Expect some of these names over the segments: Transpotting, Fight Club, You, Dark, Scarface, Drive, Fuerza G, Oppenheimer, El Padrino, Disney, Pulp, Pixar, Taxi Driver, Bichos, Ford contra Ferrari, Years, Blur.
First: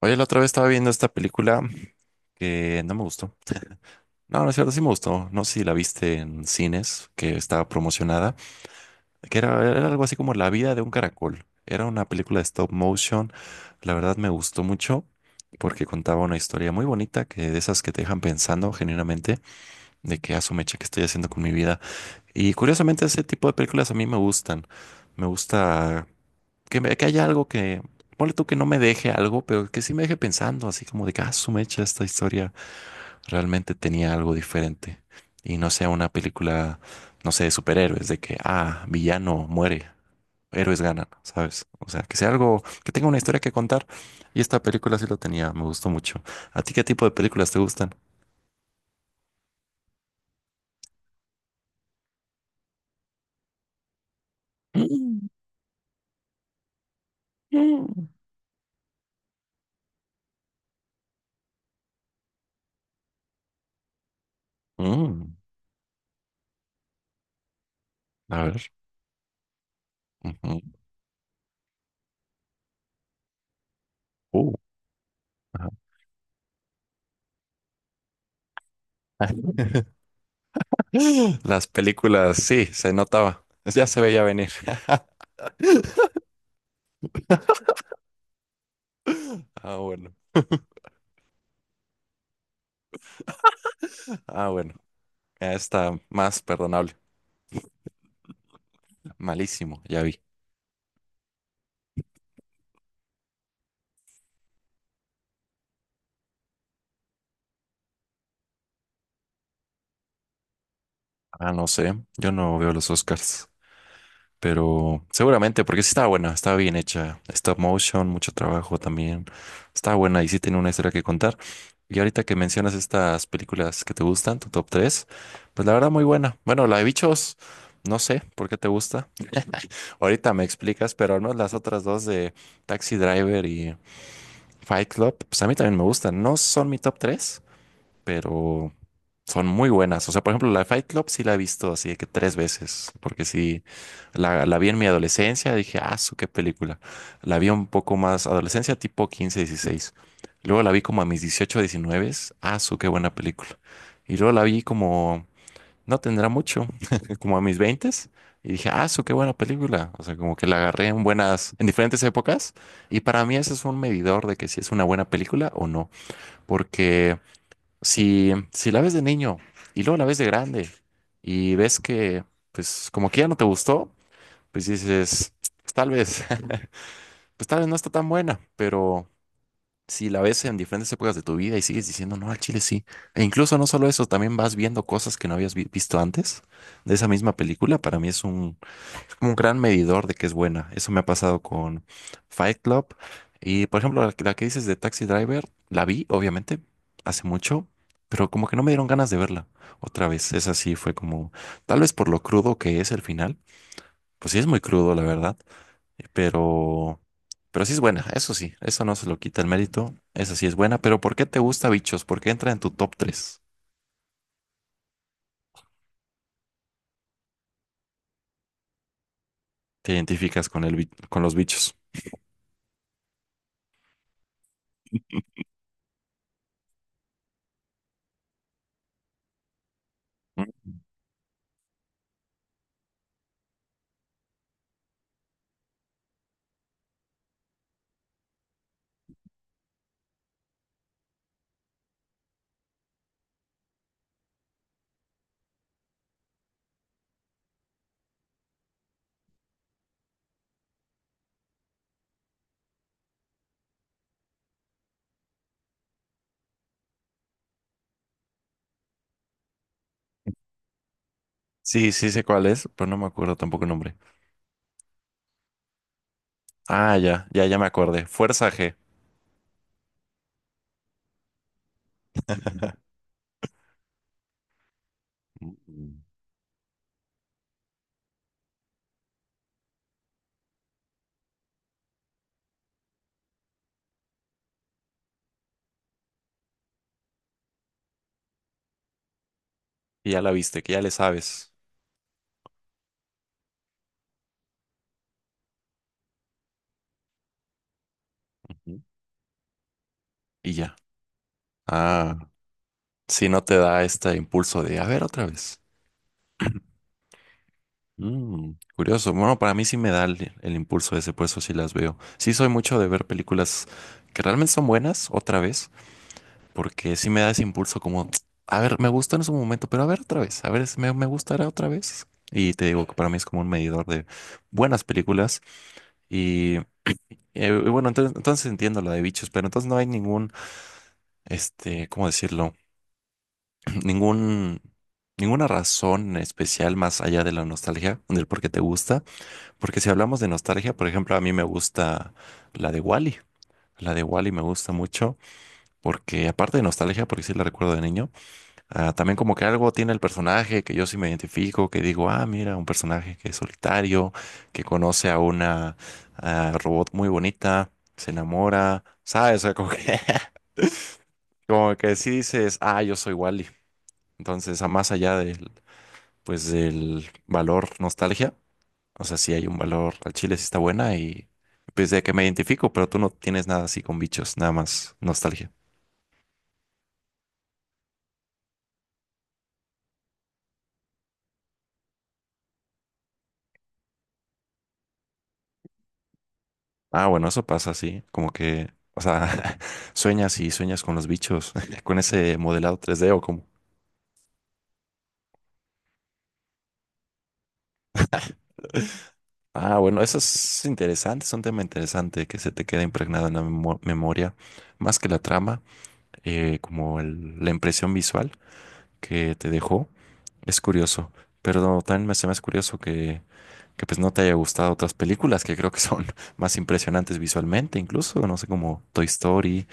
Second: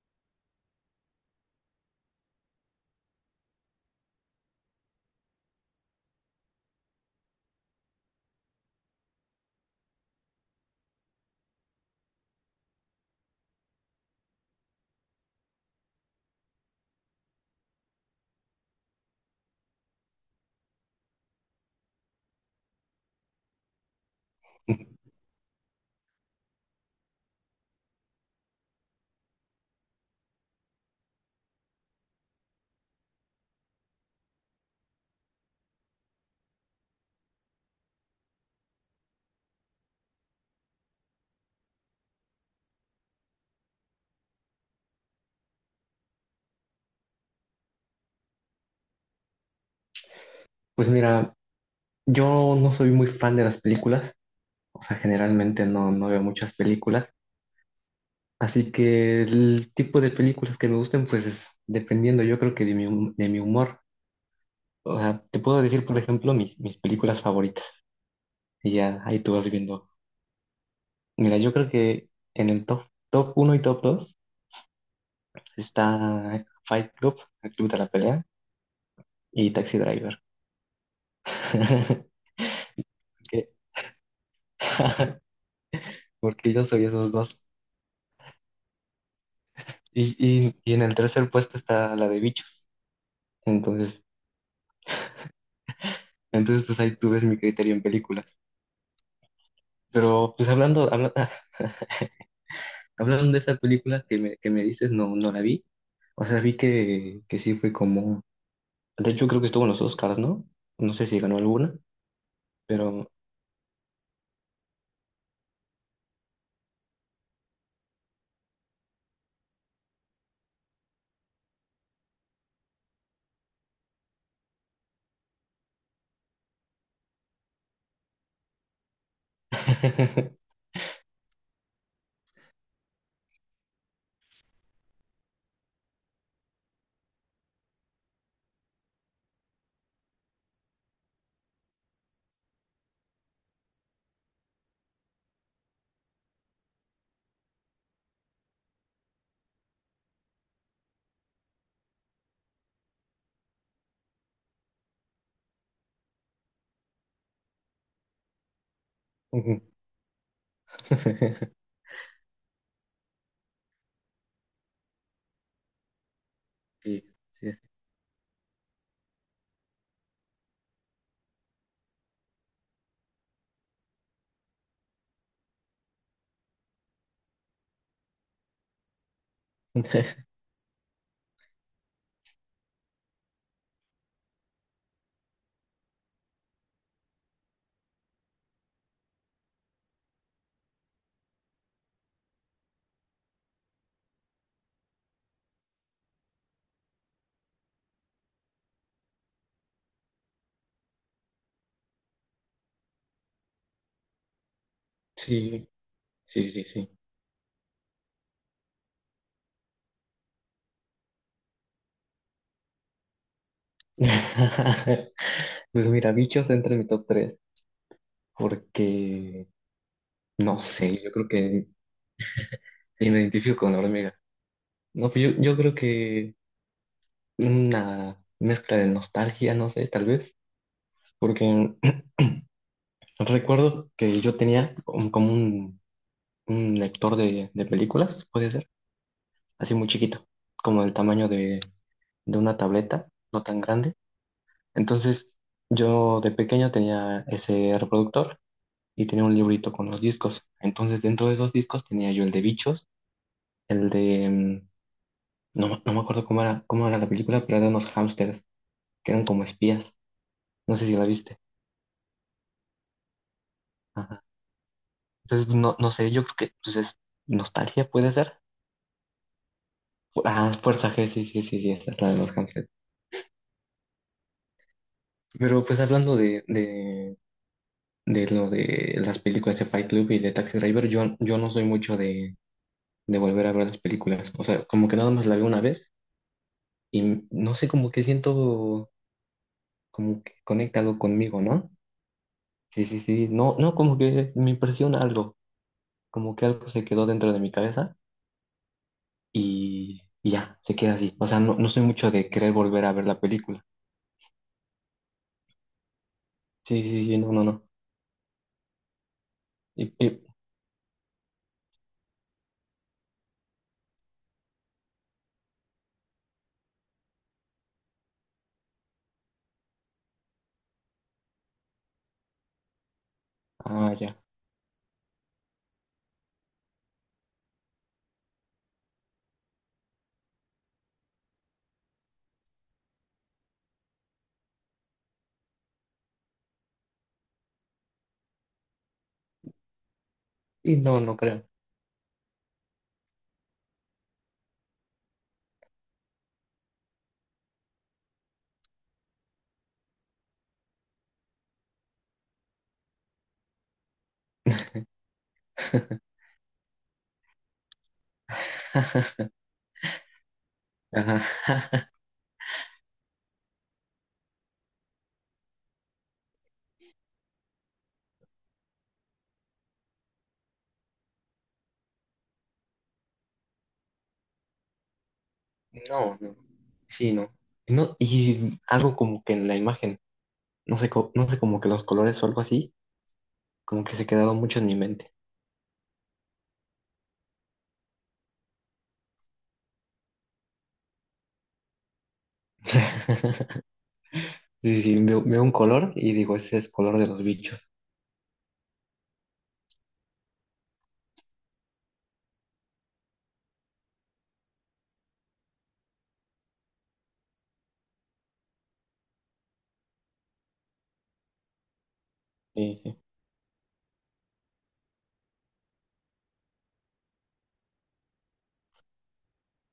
Oye, la otra vez estaba viendo esta película que no me gustó. No, no es cierto, sí me gustó. No sé si la viste en cines, que estaba promocionada, que era algo así como La vida de un caracol. Era una película de stop motion. La verdad me gustó mucho porque contaba una historia muy bonita, que de esas que te dejan pensando genuinamente de que asumeche que estoy haciendo con mi vida. Y curiosamente ese tipo de películas a mí me gustan. Me gusta que, que haya algo que, ponle tú que no me deje algo, pero que sí me deje pensando, así como de que, ah, su mecha, esta historia realmente tenía algo diferente. Y no sea una película, no sé, de superhéroes, de que, ah, villano muere, héroes ganan, ¿sabes? O sea, que sea algo, que tenga una historia que contar. Y esta película sí lo tenía, me gustó mucho. ¿A ti qué tipo de películas te gustan? Pues mira, yo no soy muy fan de las películas, o sea, Mm, generalmente no veo muchas películas, mm. así que el tipo de películas que me gusten, pues es dependiendo, yo creo que de mi humor. O sea, Mm. te puedo decir, por ejemplo, mis películas favoritas, A ver. y ya ahí tú vas viendo. Ujú. Mira, yo creo que en el top uno y top 2 Uh, ajá. está Fight Club, el Club de la Pelea, y Taxi Driver. Las películas, sí, se notaba. Porque Ya se veía venir. porque yo soy esos dos. Ah, bueno. Y en el tercer puesto está la de Bicho. Entonces, Ah, bueno. Ya está más entonces pues perdonable. ahí tú ves mi criterio en películas. Malísimo, ya vi. Pero pues hablando de esa película que me dices, no, no la vi. O sea, vi que sí fue como... De hecho, creo que estuvo en los Oscars, ¿no? No sé si ganó Ah, no alguna, sé. Yo no veo los pero... Oscars. Pero seguramente, porque sí estaba buena, estaba bien hecha. Stop motion, mucho trabajo también. Estaba buena y sí tiene una historia que contar. Y ahorita que mencionas estas películas que te gustan, tu top tres, pues la verdad muy buena. Bueno, la de bichos, no sé por qué te gusta. Ahorita me explicas, pero no las otras dos de Taxi Driver y Fight Club, pues a mí también me gustan. No son mi top tres, pero son muy buenas. O sea, por ejemplo, la de Fight Club sí la he visto así de que tres veces, porque sí, la vi en mi adolescencia, dije, ah, su qué película. La vi un poco más adolescencia, tipo 15 16. Luego la vi como a mis 18 19, ah, su qué buena película. Y luego la vi como, no tendrá mucho, como a mis 20. Y dije, ah, su qué buena Ujú. película. O sea, como que la agarré en buenas, en diferentes épocas. Y para mí ese es un medidor de que si es una buena película o no. Sí, Porque sí, si la ves de niño y luego la ves de grande y ves que, pues, como que ya no te gustó, pues dices, "Pues, tal vez, pues tal vez no está tan buena, pero si la ves en diferentes épocas de tu vida y sigues diciendo, no, al chile sí. E incluso no solo eso, también vas viendo cosas que no habías visto antes de esa misma película. Para mí es un, como un gran medidor de que es buena. Eso me ha pasado con Fight Club. Y por ejemplo, que la que dices de Taxi Driver, la vi, obviamente, hace mucho, pero como que no me dieron ganas de verla otra vez. Esa sí fue como, tal vez por lo crudo que es el final. Pues sí es muy crudo, la verdad, sí, eh, sí, sí, sí. pero, pero sí es buena, eso sí, eso no se lo quita el mérito, esa sí es buena, pero ¿por qué te gusta Bichos? ¿Por qué entra en tu top tres? Pues mira, Bichos entra en mi top 3 porque, ¿Te identificas no con sé, yo con creo los que bichos? sí me identifico con la hormiga. No, pues yo creo que una mezcla de nostalgia, no sé, tal vez, Mm. porque recuerdo que como un lector de películas, puede ser, así muy chiquito, como el tamaño de una tableta, no tan grande. Entonces, yo de pequeño tenía ese reproductor y tenía un librito con los discos. Entonces, dentro de esos discos tenía yo el de Bichos, el no, no me acuerdo cómo era la película, pero era de unos hámsters que eran como espías. No sé si la viste. Sí, sí sé cuál es, pero no me acuerdo tampoco el nombre. Entonces, no, no sé, yo creo que pues es Ah, ya, ya, ya me nostalgia, acordé. puede ser. Fuerza G. Ah, Fuerza G, sí, sí, sí, sí, esa es la de los hamsters. Pero pues Mm. hablando de lo de las películas de Fight Club y de Taxi Driver, yo no soy mucho de volver a ver las películas. O sea, como que nada más la veo una vez y no sé, como que siento Y ya como la que viste, que conecta ya le algo conmigo, sabes. ¿no? Sí, sí, sí, no, no, como que me impresiona algo, como que algo se quedó dentro de mi cabeza Ujú. Y Y ya, se ya. queda así. O sea, no, no soy mucho Ah, de querer volver a ver la si no te película. da este impulso de, a ver, otra vez. Sí, sí, sí, no, no, no. Mm, curioso. Bueno, para mí sí me Y, da y- el impulso ese, por eso sí las veo. Sí soy mucho de ver películas que realmente son buenas, otra vez, porque sí me da ese impulso como, "Tsk, a ver, me gustó en su momento, pero a ver otra vez, a ver, me gustará otra vez. Y te digo que para mí es como un medidor ah, de ya. buenas películas. y bueno, entonces entiendo lo de bichos, pero entonces no hay ningún, ¿cómo decirlo? Ningún, ninguna razón especial más allá de la nostalgia, del por qué te gusta. Porque si hablamos de nostalgia, Y por no, ejemplo, no a mí me creo. gusta la de Wally. La de Wally me gusta mucho porque, aparte de nostalgia, porque sí la recuerdo de niño. Ah, también como que algo tiene el personaje que yo sí me identifico, que digo, ah, mira, un personaje que es solitario, que conoce a una robot muy bonita, se enamora, ¿sabes? O sea, como que, como Ajá. que sí dices, ah, yo soy Wally. Entonces, a más allá del, pues, del valor nostalgia, o sea, sí hay un valor al chile, sí está buena y pues de que me identifico, pero tú no tienes nada así con bichos, nada más nostalgia. No, no. Sí, no. No, y algo como que en la imagen, no sé, no sé, como que los colores o algo así, como que se quedaron mucho en mi mente. Ah, bueno, eso pasa, sí. Como que, o sea, sueñas y sueñas con los bichos, con ese modelado 3D o como. Sí, sí, veo, veo un color y digo, ese es color de los bichos. Ah, bueno, eso es interesante, es un tema interesante que se te queda impregnado en la memoria, más que la trama, como la impresión visual que te dejó. Es curioso, pero no, también se me hace curioso Sí, sí. que pues no te haya gustado otras películas que creo que son más impresionantes visualmente, incluso, no sé, como Toy Story,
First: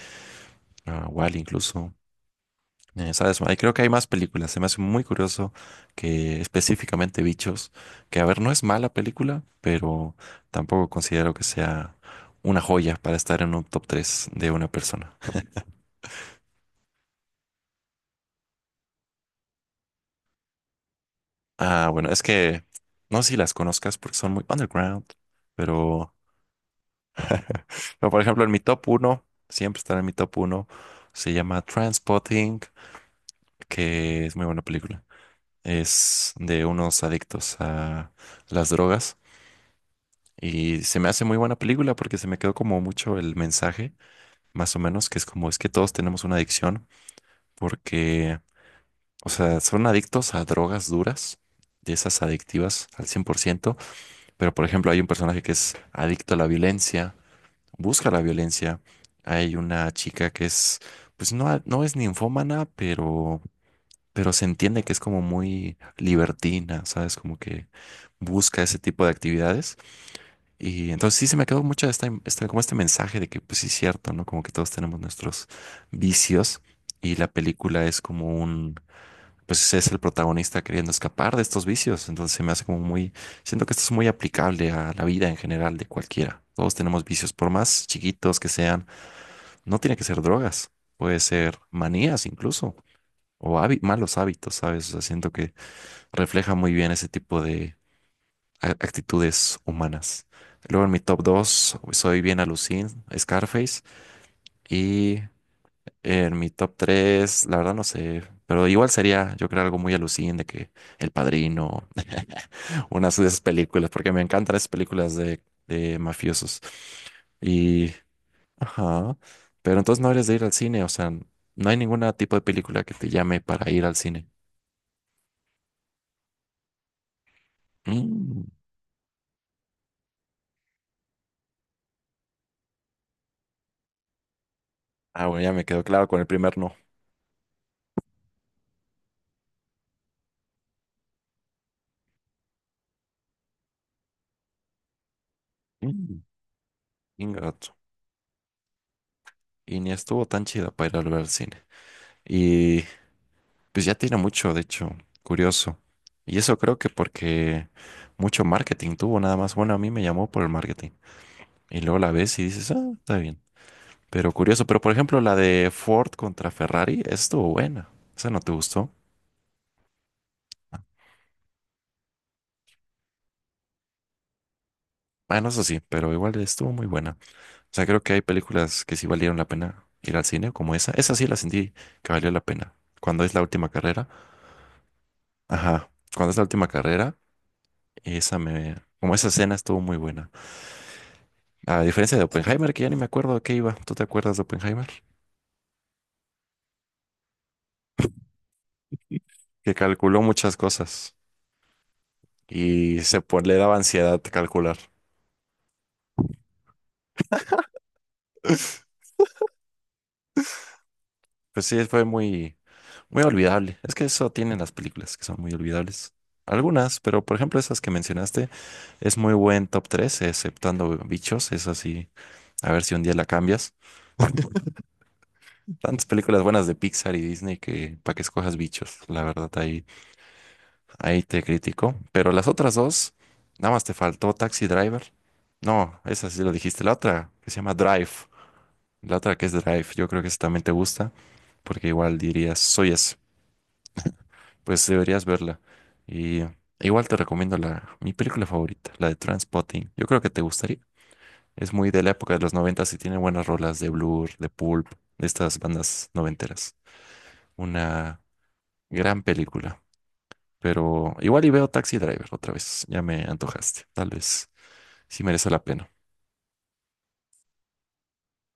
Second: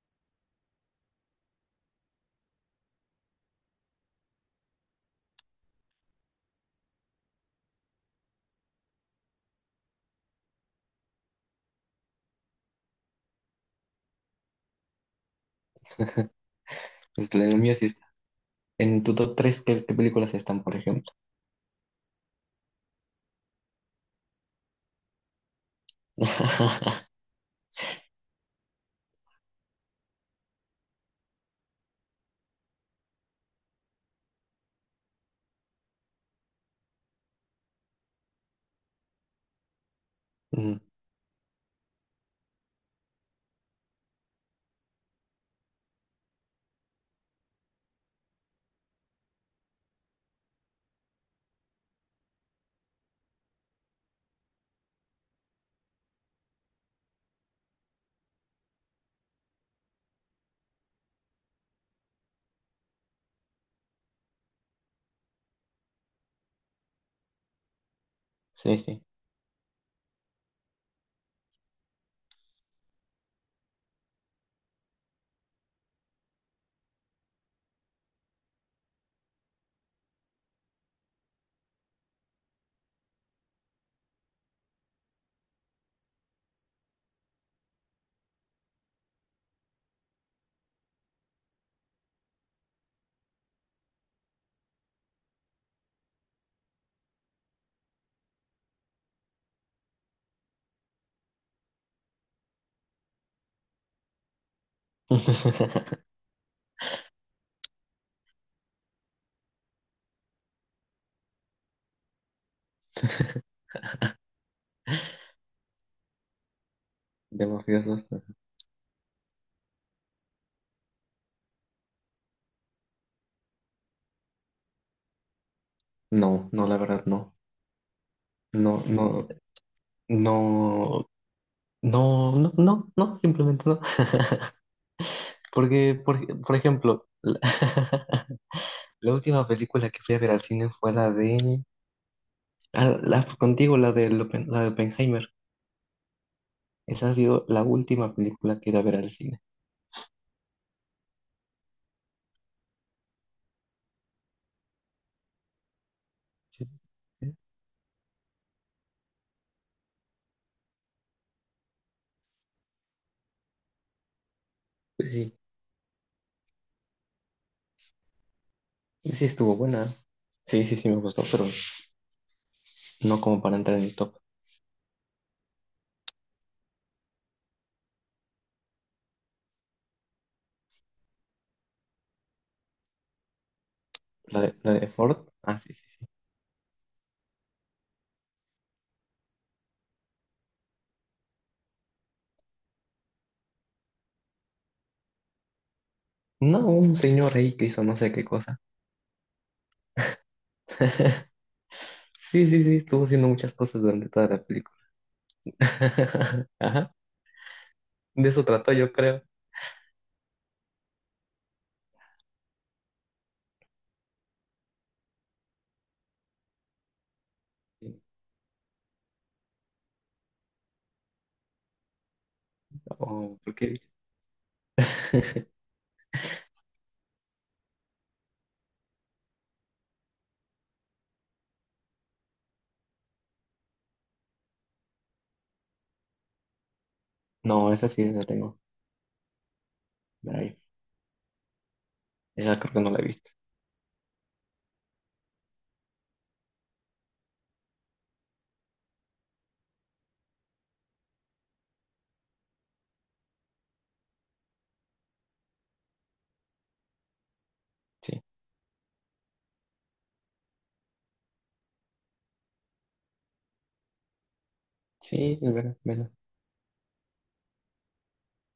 Wall incluso. ¿Sabes? Ahí creo que hay más películas. Se me hace muy curioso que específicamente Bichos, que a ver, no es mala película, pero tampoco considero que sea una joya para estar en un top 3 de una persona. Pues en el mío sí está. En tu top 3, ¿qué, qué películas están, por ejemplo? Ah, bueno, es que no sé si las conozcas porque son muy underground, pero, pero por ejemplo, en mi top uno, siempre estará en mi top uno, se llama Transpotting, que es muy buena película. Es de unos adictos a las drogas. Mm, Y se me hace muy buena película porque se me quedó como mucho el mensaje, más o menos, que es como es que todos tenemos una adicción porque, o sea, son adictos a drogas duras, de esas adictivas al 100%. Pero por ejemplo hay un personaje que es adicto a la violencia, busca la violencia, hay una chica que es, pues no, no es ninfómana, pero se entiende que es como muy libertina, ¿sabes? Como que busca sí, ese sí. tipo de actividades. Y entonces sí se me quedó mucho esta, como este mensaje de que pues sí es cierto, ¿no? Como que todos tenemos nuestros vicios y la película es como pues es el protagonista queriendo escapar de estos vicios. Entonces se me hace como siento que esto es muy aplicable a la vida en general de cualquiera. Todos tenemos vicios, por más chiquitos que sean, no tiene que ser drogas, puede ser manías incluso, o malos hábitos, ¿sabes? O sea, siento que refleja muy bien ese tipo de actitudes humanas. Luego en mi top dos, soy bien alucin, Scarface. Y en mi top 3 la verdad no sé, pero igual sería, yo creo, algo muy alucin de que El Padrino, unas de esas películas, porque me encantan esas películas de mafiosos. ¿De Y, mafiosos? ajá, pero entonces no eres de ir al cine, o sea, no hay ningún tipo de película que te llame para ir al cine. No, no, la verdad, no. Mm. No, no. No, no, no, no, no, simplemente no. Ah, bueno, ya me quedó Porque, claro con el por primer no. ejemplo, la, la última película que fui a ver al cine fue la de... ah, la, contigo, la de Oppenheimer. Mm. Esa ha sido la Ingato. última película que iba a ver al cine. Y ni estuvo tan chida para ir a ver al cine. Y pues ya tiene mucho, de hecho, curioso. Y eso Sí, creo que sí. porque mucho marketing tuvo nada más. Bueno, a mí me llamó por el marketing. Y luego la ves y dices, ah, está bien. Pero curioso, pero por Pues ejemplo la sí, de Ford contra Ferrari, esa estuvo buena. Esa no te gustó. sí estuvo buena. Sí, sí, sí me gustó, pero no como para entrar en el top. Bueno, eso sí, pero igual estuvo muy buena. O sea, creo que hay películas que sí valieron la pena ir al cine, como esa. Esa sí la sentí que valió la pena. Cuando es la última carrera. La de Ford. Ah, sí, sí, Ajá. sí. Cuando es la última carrera. Y esa me... Como esa escena estuvo muy buena. A diferencia de Oppenheimer, que ya ni me acuerdo de qué iba. ¿Tú te acuerdas de Oppenheimer? No, un señor ahí que hizo no sé qué cosa. Que calculó muchas cosas Sí, sí, sí, y estuvo haciendo muchas le daba cosas durante ansiedad toda la calcular. película. Ajá. De eso trató, yo creo. Pues sí, fue muy, muy olvidable. Es que eso tienen las películas, que son muy olvidables. Algunas, pero por ejemplo esas que mencionaste, es muy buen top 3 exceptando Bichos, es así. A ver si un día la Oh, cambias. porque... Tantas películas buenas de Pixar y Disney que para que escojas Bichos, la verdad, ahí. Ahí te critico. Pero las otras dos, nada más te faltó Taxi Driver. No, esa sí lo dijiste. La otra que se No, llama esa sí Drive. la tengo. La otra que es Drive. Yo creo que esa Mira ahí también te gusta. Porque igual dirías, esa creo que soy no la he eso. visto. Pues deberías verla. Y igual te recomiendo mi película favorita, la de Transpotting. Yo creo que te gustaría. Es muy de la época de los noventas y tiene buenas rolas de Blur, de Pulp, de estas bandas noventeras. Una Sí, gran película. Pero igual y veo Taxi Driver otra vez. Ya me antojaste. Tal vez. Sí sí, merece es la pena. verdad,